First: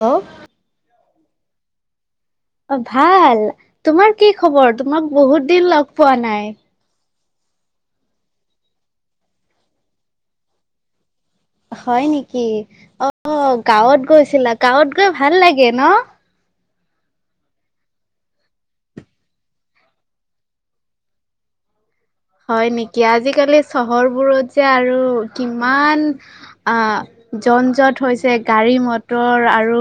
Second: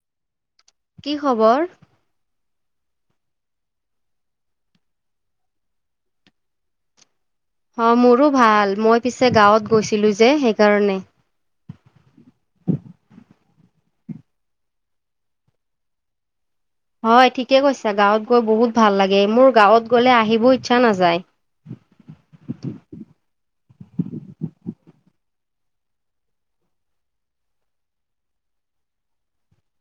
Hello কি খবৰ অ ভাল তোমাৰ কি খবৰ তোমাক বহুত দিন লগ পোৱা নাই অ মোৰো ভাল মই পিছে গাঁৱত গৈছিলো যে সেইকাৰণে হয় নেকি অ অ অ গাঁৱত গৈছিলা গাঁৱত গৈ ভাল লাগে ন হয় ঠিকে কৈছা গাঁৱত গৈ বহুত ভাল লাগে মোৰ গাঁৱত গলে আহিবও ইচ্ছা নাযায় উ হয় নেকি আজিকালি চহৰবোৰত যে আৰু কিমান আ জন জট হৈছে গাড়ী মটৰ আৰু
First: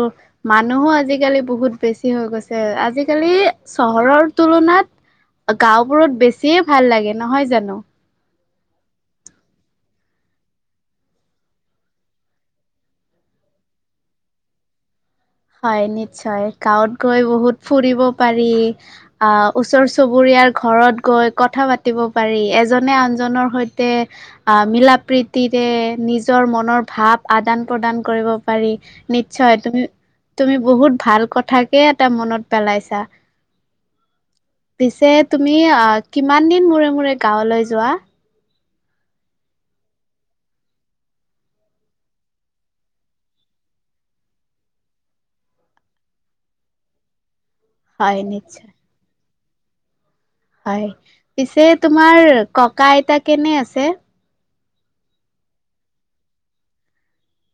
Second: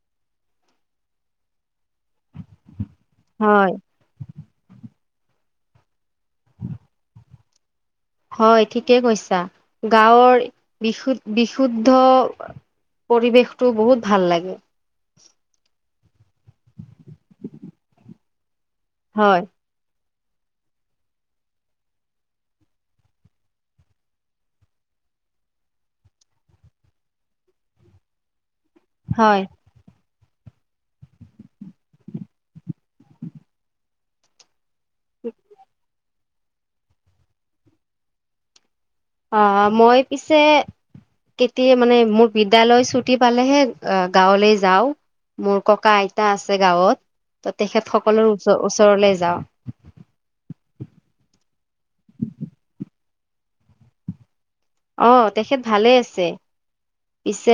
মানুহো আজিকালি বহুত বেছি হৈ গৈছে আজিকালি হয়। চহৰৰ তুলনাত গাঁওবোৰত বেছিয়ে ভাল লাগে নহয় জানো হয় ঠিকেই কৈছা গাঁৱৰ বিশু বিশুদ্ধ পৰিৱেশটো বহুত ভাল লাগে হয় নিশ্চয় গাঁৱত গৈ বহুত ফুৰিব পাৰি অ হয়। ওচৰ চুবুৰীয়াৰ ঘৰত গৈ কথা পাতিব পাৰি এজনে আনজনৰ সৈতে মিলা প্ৰীতিৰে নিজৰ মনৰ ভাৱ আদান প্ৰদান কৰিব পাৰি হয় নিশ্চয় তুমি তুমি বহুত ভাল কথাকে এটা মনত পেলাইছা পিছে তুমি কিমান দিন মূৰে মূৰে গাঁৱলৈ যোৱা অ মই পিছে কেতিয়া মানে মোৰ বিদ্যালয় ছুটি পালেহে গাঁৱলৈ যাওঁ মোৰ ককা আইতা আছে গাঁৱত ত তেখেত সকলো হয় ওচ নিশ্চয় ওচৰলে যাওঁ হয় পিছে তোমাৰ ককা আইতা কেনে আছে অ তেখেত ভালে আছে পিছে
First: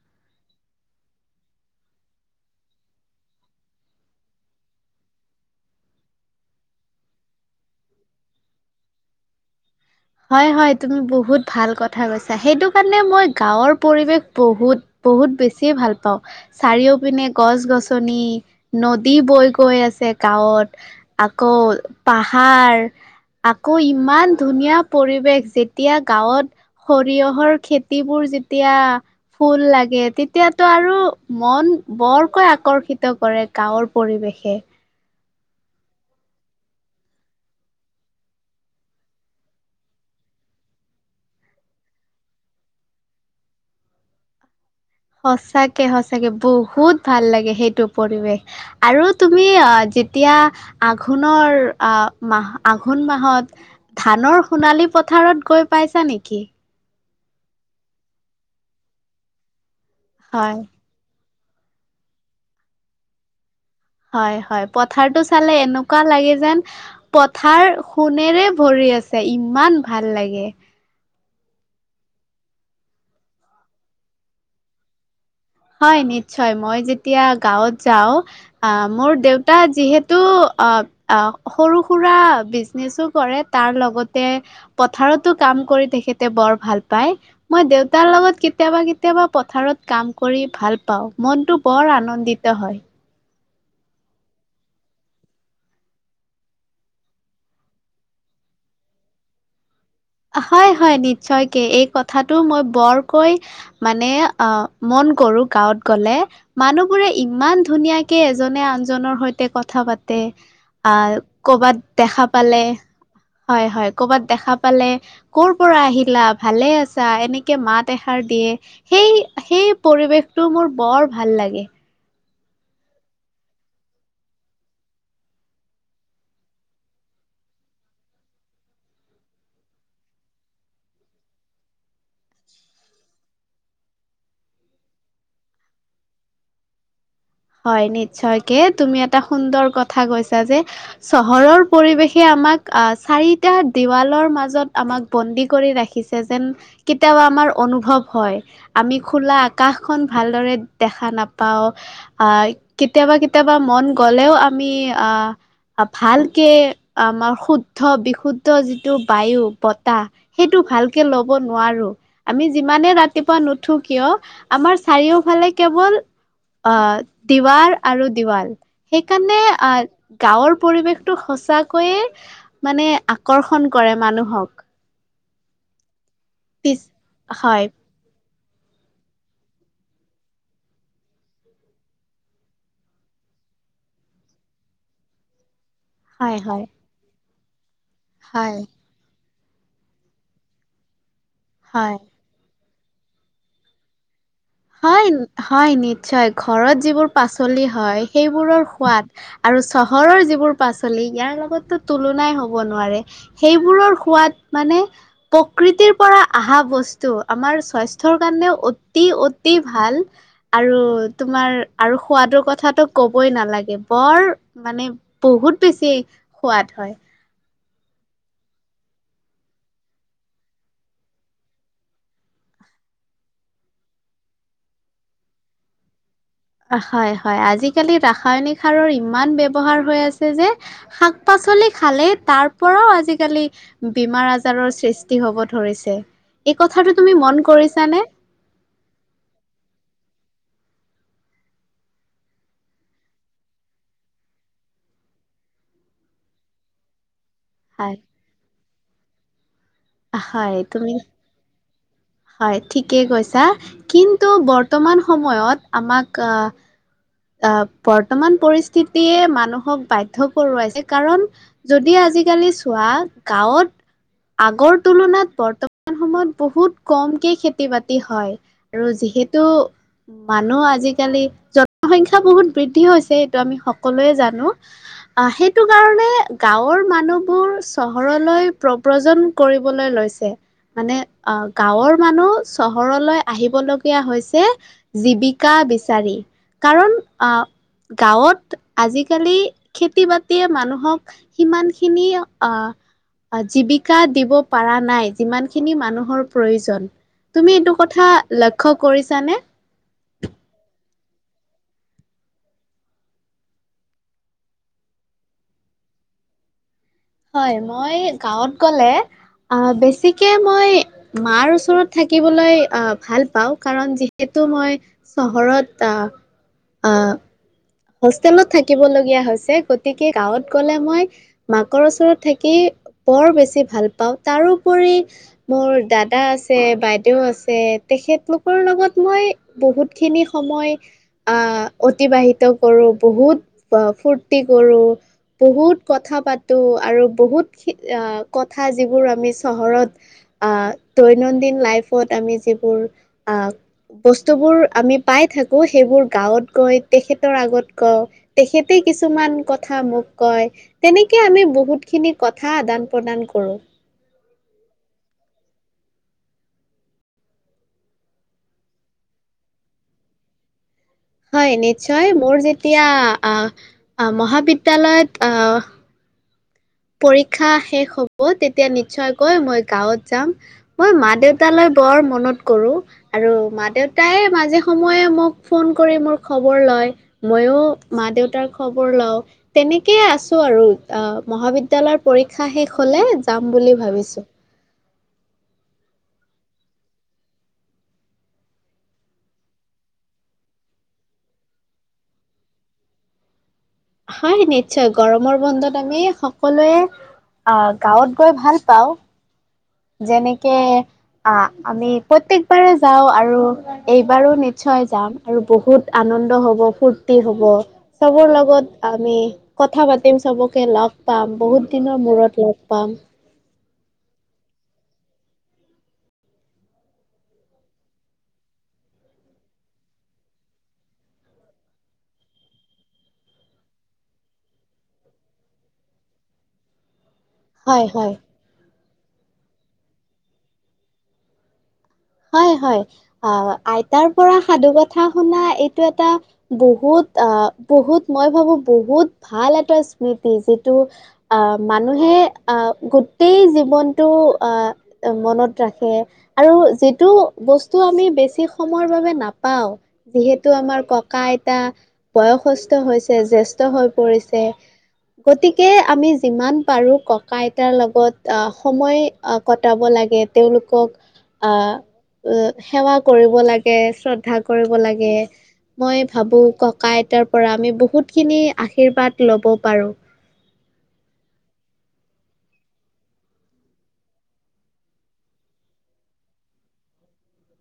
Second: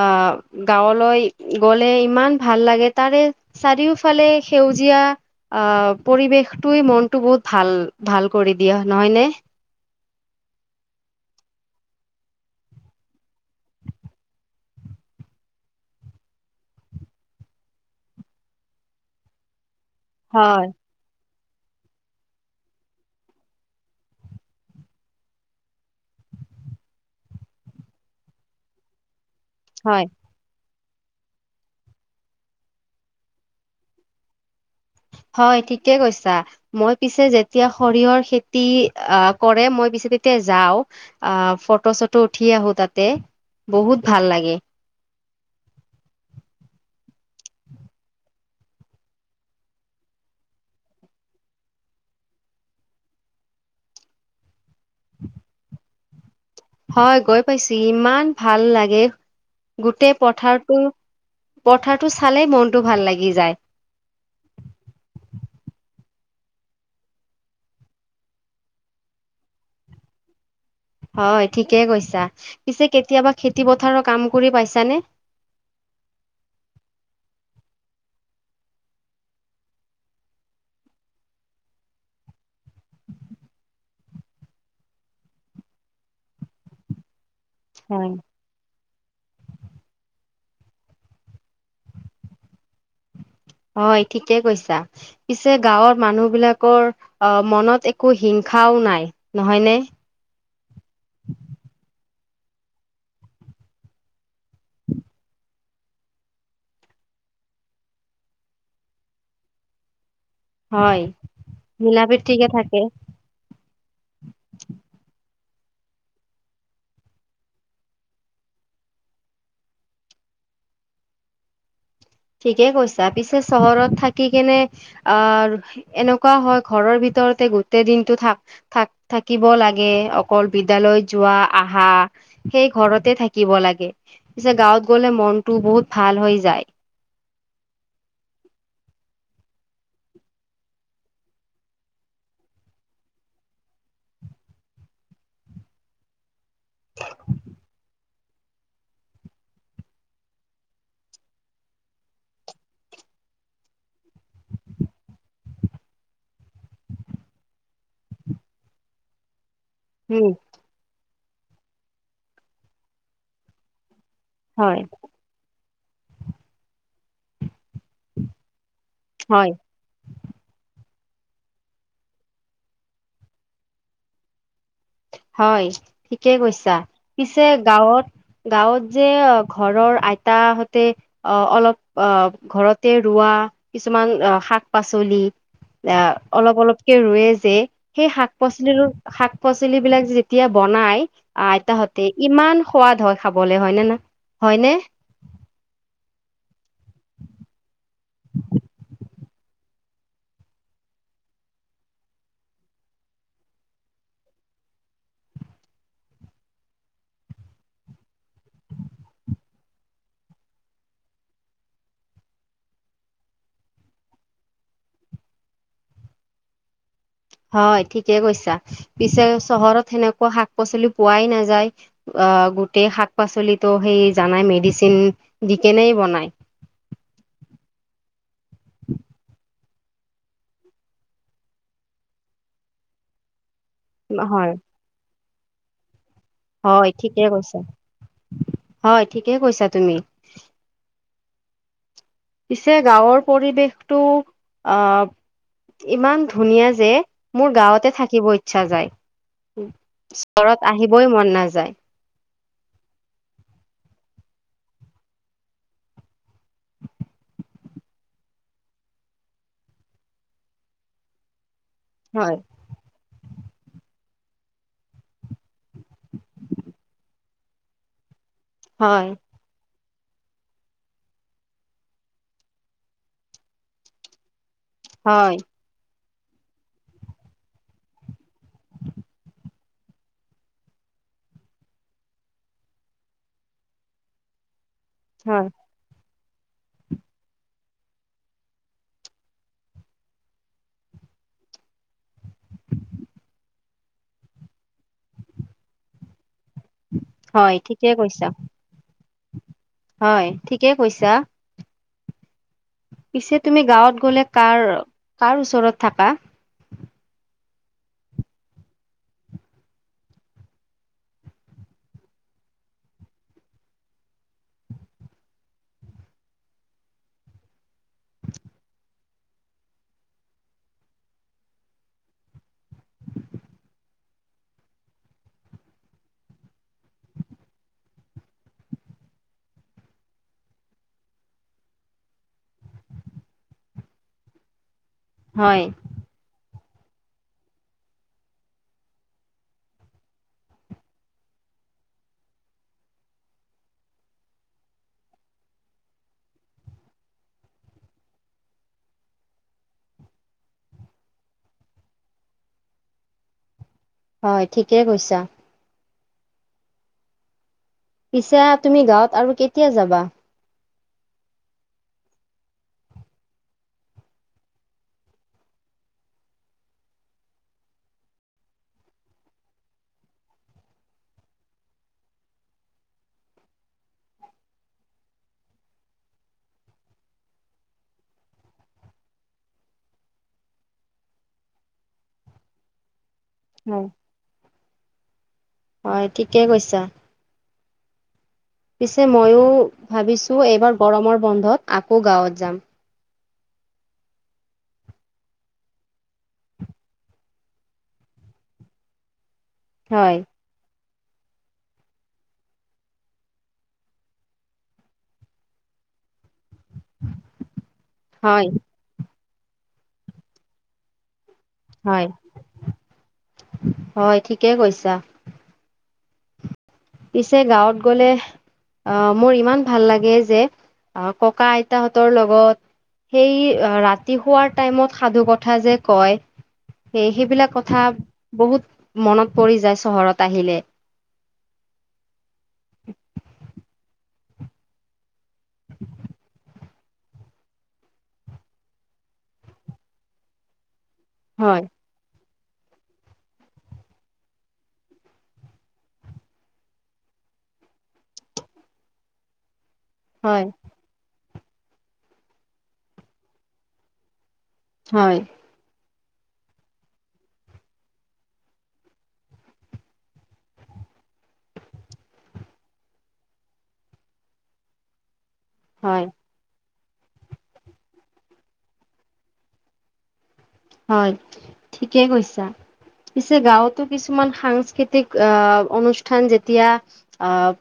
অহ গাঁৱলৈ গলে ইমান ভাল লাগে তাৰে চাৰিওফালে সেউজীয়া আহ পৰিৱেশটোৱে মনটো বহুত ভাল ভাল কৰি দিয়ে নহয়নে হয় হয় তুমি বহুত ভাল কথা কৈছা সেইটো কাৰণে মই গাঁৱৰ পৰিৱেশ বহুত বহুত বেছিয়ে ভাল পাওঁ চাৰিওপিনে গছ-গছনি, নদী বৈ গৈ আছে গাঁৱত হয় আকৌ পাহাৰ আকৌ ইমান ধুনীয়া পৰিৱেশ যেতিয়া গাঁৱত সৰিয়হৰ খেতিবোৰ যেতিয়া ফুল লাগে হয়। তেতিয়া তো আৰু মন বৰকৈ আকৰ্ষিত কৰে গাঁৱৰ পৰিৱেশে হয় ঠিকে কৈছা মই পিছে যেতিয়া সৰিয়হৰ খেতি অ কৰে মই পিছে তেতিয়া যাওঁ অহ ফটো চটো উঠি আহো তাতে বহুত ভাল লাগে সঁচাকে সঁচাকে বহুত ভাল লাগে সেইটো পৰিৱেশ আৰু তুমি অ যেতিয়া আঘোণৰ মাহ আঘোণ মাহত ধানৰ সোণালী পথাৰত গৈ পাইছা নেকি? হয় গৈ পাইছোঁ ইমান ভাল লাগে গোটেই হয় পথাৰটো পথাৰটো চালেই মনটো ভাল লাগি যায় হয় হয় পথাৰটো চালে এনেকুৱা লাগে যেন পথাৰ সোণেৰে ভৰি আছে ইমান ভাল লাগে হয় ঠিকে কৈছা। পিছে কেতিয়াবা খেতি পথাৰৰ কাম কৰি পাইছানে? হয় নিশ্চয়। মই যেতিয়া গাঁৱত যাওঁ অহ মোৰ দেউতা যিহেতু অ সৰু সুৰা বিজনেছো কৰে তাৰ লগতে পথাৰতো কা ম কৰি তেখেতে বৰ ভাল পাই মই দেউতাৰ হয় লগত কেতিয়াবা কেতিয়াবা পথাৰত কাম কৰি ভাল পাওঁ মনটো বৰ আনন্দিত হয় হয় ঠিকে কৈছা পিছে গাঁৱৰ মানুহ বিলাকৰ অ মনত একো হিংসা ও নাই নহয় নে হয় হয় নিশ্চয়কে এই কথাটো মই বৰকৈ মানে মন কৰোঁ গাঁৱত গ'লে মানুহ বোৰে ইমান ধুনীয়াকে এজনে আনজনৰ সৈতে কথা পা তে হয় কৰবাত মিলা দেখা প্ৰীতিকে পালে থাকে হয় হয় কৰবাত দেখা পালে কৰ পৰা আহিলা? ভালে আছা? এনেকে মাত এষাৰ দিয়ে সেই সেই পৰিৱেশটো মোৰ বৰ ভাল লাগে ঠিকে কৈছা পিছে চহৰত থাকি কেনে আৰ এনেকুৱা হয় ঘৰৰ ভিতৰত ভিতৰতে গোটেই দিনটো থাক সেই ঘৰতে থাকিব লাগে। পিছে গাঁৱত গ'লে মনটো বহুত ভাল হৈ যায় হয় নিশ্চয়কে তুমি এটা সুন্দৰ কথা কৈছা যে চহৰৰ পৰিৱেশে আমাক চাৰিটা দেৱালৰ মাজত আমাক বন্দী কৰি ৰাখিছে যেন কেতিয়াবা আমাৰ অনুভৱ হয় আমি খোলা আকাশখন ভালদৰে দেখা নাপাওঁ আহ কেতিয়াবা কেতিয়াবা মন গলেও আমি আহ ভালকে আমাৰ শুদ্ধ- বিশুদ্ধ যিটো বায়ু বতাহ উম সেইটো ভালকে ল'ব নোৱাৰো আমি যিমানে ৰাতিপুৱা নুঠো কিয় আমাৰ হয় চাৰিওফালে কেৱল অহ দিৱাৰ আৰু দিৱাল সেইকাৰণে হয় আহ গাঁৱৰ পৰিৱেশ টো সঁচাকৈয়ে মানে আকৰ্ষণ কৰে মানুহক হয় ঠিকেই কৈছা পিছ পিছে হয় গাঁৱত গাঁৱত যে ঘৰৰ আইতা হতে অ অলপ অ ঘৰতে ৰোৱা কিছুমান অ শাক-পাচলি আহ হয় অলপ হয় অলপকে ৰুয়ে যে সেই শাক হয় পাচলিৰো শাক পাচলিবিলাক যেতিয়া বনাই আহ হয় আইতাহঁতে ইমান সোৱাদ হয় খাবলে হয় নে হয় হয় নিশ্চয় ঘ ঘৰত যিবোৰ পাচলি হয় সেইবোৰৰ সোৱাদ আৰু চহৰৰ যিবোৰ পাচলি ইয়াৰ লগত তুলনাই হ'ব নোৱাৰে সেইবোৰৰ সোৱাদ মানে প্ৰকৃতিৰ পৰা আহ সা বস্তু আমাৰ স্বাস্থ্যৰ কাৰণে অতি অতি ভাল আৰু তোমাৰ আৰু সোৱাদৰ কথাটো ক'বই নালাগে বৰ মানে বহুত বেছি সোৱাদ হয় হয় ঠিকে কৈছা পিছে চহৰত সেনেকুৱা শাক পাচলি পোৱাই নাযায় অ গোটেই শাক পাচলিতো সেই জানাই মেডিচিন দি কেনে বনাই হয় হয় আজিকালি ৰাসায়নিক সাৰৰ ইমান ব ব্যৱহাৰ হৈ আছে যে শাক পাচলি খালে তাৰ পৰাও আজিকালি বীমাৰ হয় আজাৰৰ সৃষ্টি হ'ব ধৰিছে এই হয় কথাটো তুমি ঠিকে মন কৈছা কৰিছানে হয় ঠিকে কৈছা তুমি পিছে গাঁৱৰ পৰিৱেশটো আহ ইমান ধুনীয়া যে মোৰ গাঁৱতে হয় থাকিব ইচ্ছা যায় হয় ঘৰত তুমি আহিবই মন নাযায় হয় ঠিকেই কৈছা কিন্তু বৰ বৰ্তমান সময়ত আমাক আহ বৰ্তমান পৰিস্থিতিয়ে মানুহক বাধ্য কৰোৱাইছে কাৰণ যদি হয় আজিকালি চোৱা গাঁৱত আগৰ তুলনাত বৰ্তমান সময়ত বহুত কমকে খেতি বাতি হয় আৰু হয় যিহেতু মানুহ আজিকালি সংখ্যা বহুত বৃদ্ধি হৈছে এইটো আমি সকলোৱে জানো আহ হয় সেইটো কাৰণে গাঁৱৰ মানুহবোৰ চহৰলৈ প্ৰব্ৰজন কৰিবলৈ লৈছে মানে আহ গাঁৱৰ মানুহ চহৰলৈ আহিবলগীয়া হৈছে হয় জীৱিকা বিচাৰি কাৰণ আহ গাঁৱত আজিকালি খেতি বাতিয়ে মানুহক সিমানখিনি আহ জীৱিকা দিব পৰা নাই যিমান খিনি মানুহৰ প্ৰয়োজন হয় তুমি এইটো ঠিকে কথা কৈছা লক্ষ্য কৰিছানে হয় ঠিকে কৈছা পিছে তুমি গাঁৱত গলে কাৰ কাৰ ওচৰত থাকা হয় মই গাঁৱত গলে আহ বেছিকে মই মাৰ ওচৰত থাকিবলৈ আহ ভাল পাওঁ কাৰ যিহেতু মই চহৰত আহ [inaudible] হোষ্টেলত থাকিবলগীয়া হৈছে গতিকে গাঁৱত গলে মই মাকৰ ওচৰত থাকি বৰ বেছি ভাল পাওঁ তাৰোপৰি মোৰ দাদা আছে বাইদেউ আছে তেখেতলোকৰ লগত মই বহুতখিনি সময় অতিবাহিত কৰো বহুত ফূুৰ্তি কৰো হয় বহুত কথা প ত আৰু বহুত কথা যিবোৰ আমি চহৰত দৈনন্দিন আমি যোৰ বস্তুবোৰ আমি পাই থাকো সেইবোৰ গাঁৱত গৈ তেখেত আগত কওঁ তেখেতে কিছুমান কথা মোক কয় তেনেকে আমি বহুত খিনি কথা আদান প্ৰদান কৰোঁ হয় ঠিকেই কৈছা পিছে তুমি গাঁৱত আৰু কেতিয়া যাবা হয় নিশ্চয় মোৰ যেতিয়া মহাবিদ্যালয়ত পৰীক্ষা শেষ হ'ব তেতিয়া নিশ্চয়কৈ মই গাঁৱত যাম মই মা দেউতালৈ [unintelligible] বৰ মনত কৰো আৰু মা দেউতাই মাজে সময়ে মোক ফোন কৰি ম খ মইয়ো মা দেউতাৰ খবৰ লওঁ তেনেকে আছো আৰু আহ মহাবি্ [unintelligible] বিদ্যয়ালয়ৰ পৰীক্ষা শেষ হলে যাম বুলি হয় ভাবিছো হয় ঠিকেই কৈছা পিছে ময়ো ভাবিছোঁ এইবাৰ গৰমৰ বন্ধত আকৌ গাঁৱত যাম হয় নিশ্চয়। আহ গাঁৱত গৈ ভাল পাও হয় যেনেকে। অ আমি। হব ফূুৰ্তি হ'ব চবৰ হয় লগত আমি। কথা পাতিম চবকে লগ পাম বহুত দিনৰ হয় মূৰত লগ পাম। হয় ঠিকেই কৈছা। পিছে গাঁৱত গলে। অ মোৰ ইমান ভাল লাগে যে ককা আইটা হতৰ লগত [unintelligible] সেই ৰাতি শোৱাৰ টাইমত সাধু কথা যে কয়। স সেইবিলাক কথা হয় হয় বহুত মনত পৰি যায় চহৰত আহিলে। হয় হয় আইতাৰ। পৰা সাধু কথা শুনা এইটো এটা, বহুত আ বহুত মই ভাবো বহুত। ভাল এটা স্মৃতি, যিটো হয় আহ মানুহে। গোটেই জীৱনটো, মনত ৰাখে আৰু যি। টো বস্তু আমি বেছি সময়ৰ বাবে নাপাওঁ, হয় যিহেতু আমাৰ ককইত। এটা বয়সস্থ হৈছে, জেষ্ঠ হৈ পৰিছে হয় গতিকে আমি। যিমান পাৰো ককা আইতাৰ লগত আহ সময় কটাব লাগে তেওঁলোকক। আহ। অ সেৱা কৰিব লাগে শ্ৰদ্ধা কৰিব লাগে, মই হয় ভাবো কক। ককা আইতাৰ পৰা আমি বহুতখিনি আশীৰ্বাদ ল'ব পাৰো। হয় ঠিকেই কৈছা। পিছে গাঁৱতো কিছুমান সাংস্কৃতিক আহ অনুষ্ঠান যেতিয়া, আহ।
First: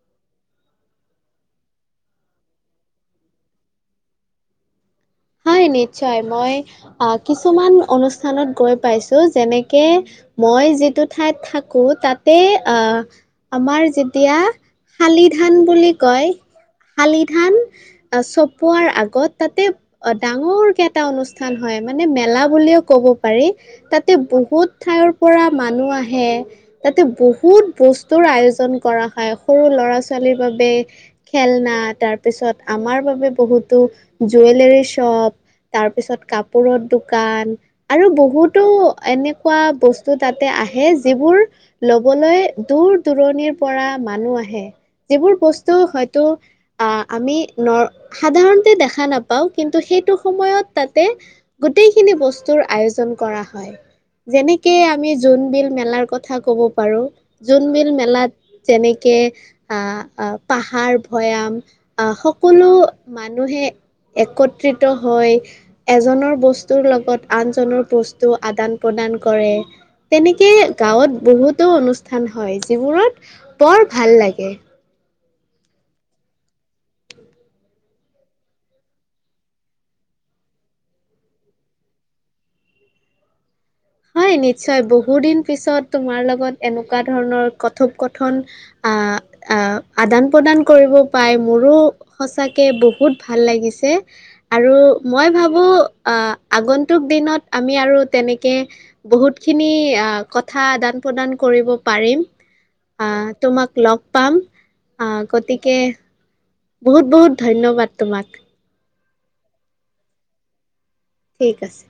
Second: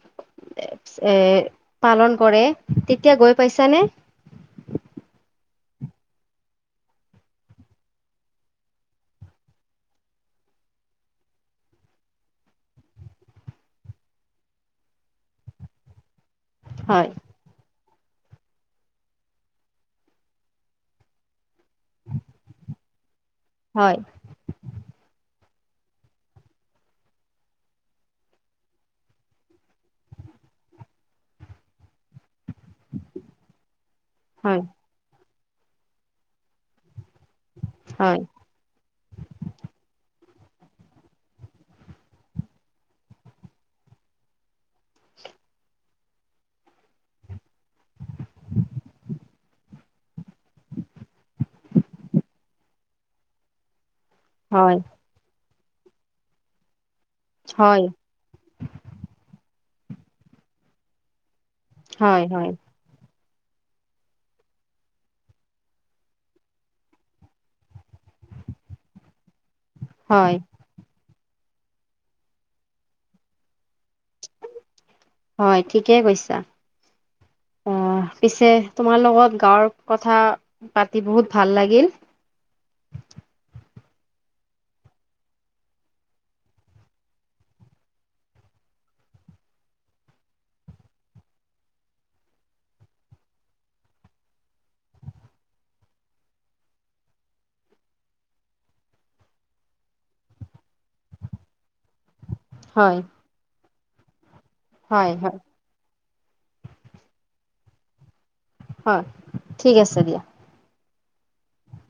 এৰ পালন কৰে, তেতিয়া গৈ পাইছানে। হয় নিশ্চয় মই আহ কিছুমান অনুষ্ঠানত গৈ পাইছো যেনেকে। মই যিটো ঠাইত থাকো তাতে, আহ আমাৰ যেতিয়া। শালি ধান বুলি কয়। হয় শালি ধান, চপোৱাৰ আগত তাতে। অ ডাঙৰ কেটা অনুষ্ঠান হয় মানে মেলা বুলিও ক'ব। হয় তাতে বহুত ঠাইৰ পৰা। মানুহ আহে তাতে বহুত বস্তুৰ আয়োজন কৰা হয় সৰু ল'ৰা ছোৱালীৰ বাবে। খেলনা তাৰ। তাৰপিছত আমাৰ বাবে বহুতো হয় জুৱেলৰ শ্বপ তাৰপিছত কাপত। দোকান আৰু হয় বহুতো এনেকুৱা বস্তু। তাতে আহে যিবোৰ, লবলৈ দূৰ দূৰণিৰ পৰা, মানুহ আহে। সবোৰ বস্তু হয়তো, আ আমি ন সাধাৰণতে দেখা নাপাওঁ। কিন্তু সেইটো সময়ত তাতে গোটেইখিনি বস্তুৰ আয়োজন কৰা হয়। যেনেকে হয় আমি জোনবল মেলাৰ কথা কব পাৰো। হয়, জোনবিল। অহ হয়, হয়, সকলো মানুহে। একত্ৰিত হৈ এজনৰ বস্তুৰ লগত, আনজনৰ বস্তু আদান প্ৰদান। কৰে, হয়, তেনেকে গাঁৱত বহুত। অনুষ্ঠান হয় যিবোৰত বৰ ভাল লাগে। হয় ঠিকেই কৈছা, আহ। পিছে তোমাৰ লগত গাঁৱৰ কথা পাতি, বহুত ভাল লাগিল। [unintelligible] হয় নিশ্চয় বহু দিন পিছত তোমাৰ লগত এনেকুৱা ধৰণৰ কথোপ কথন। আহ আদান প্ৰদান কৰিব, পাই মোৰো সঁচাকে বহুত ভাল লাগিছে। আৰু মই ভাবো, আহ আগন্তুক দিনত আমি আৰু তেনেকে। বহুত খিনি আহ কথা আদান প্ৰদান কৰিব পাৰিম। হয়, আহ তোমাক লগ পাম, হয়, আহ হয়, গতিকে। বহুত বহুত ধন্যবাদ তোমাক। হয় ঠিক আছে দিয়া। ঠিক আছে।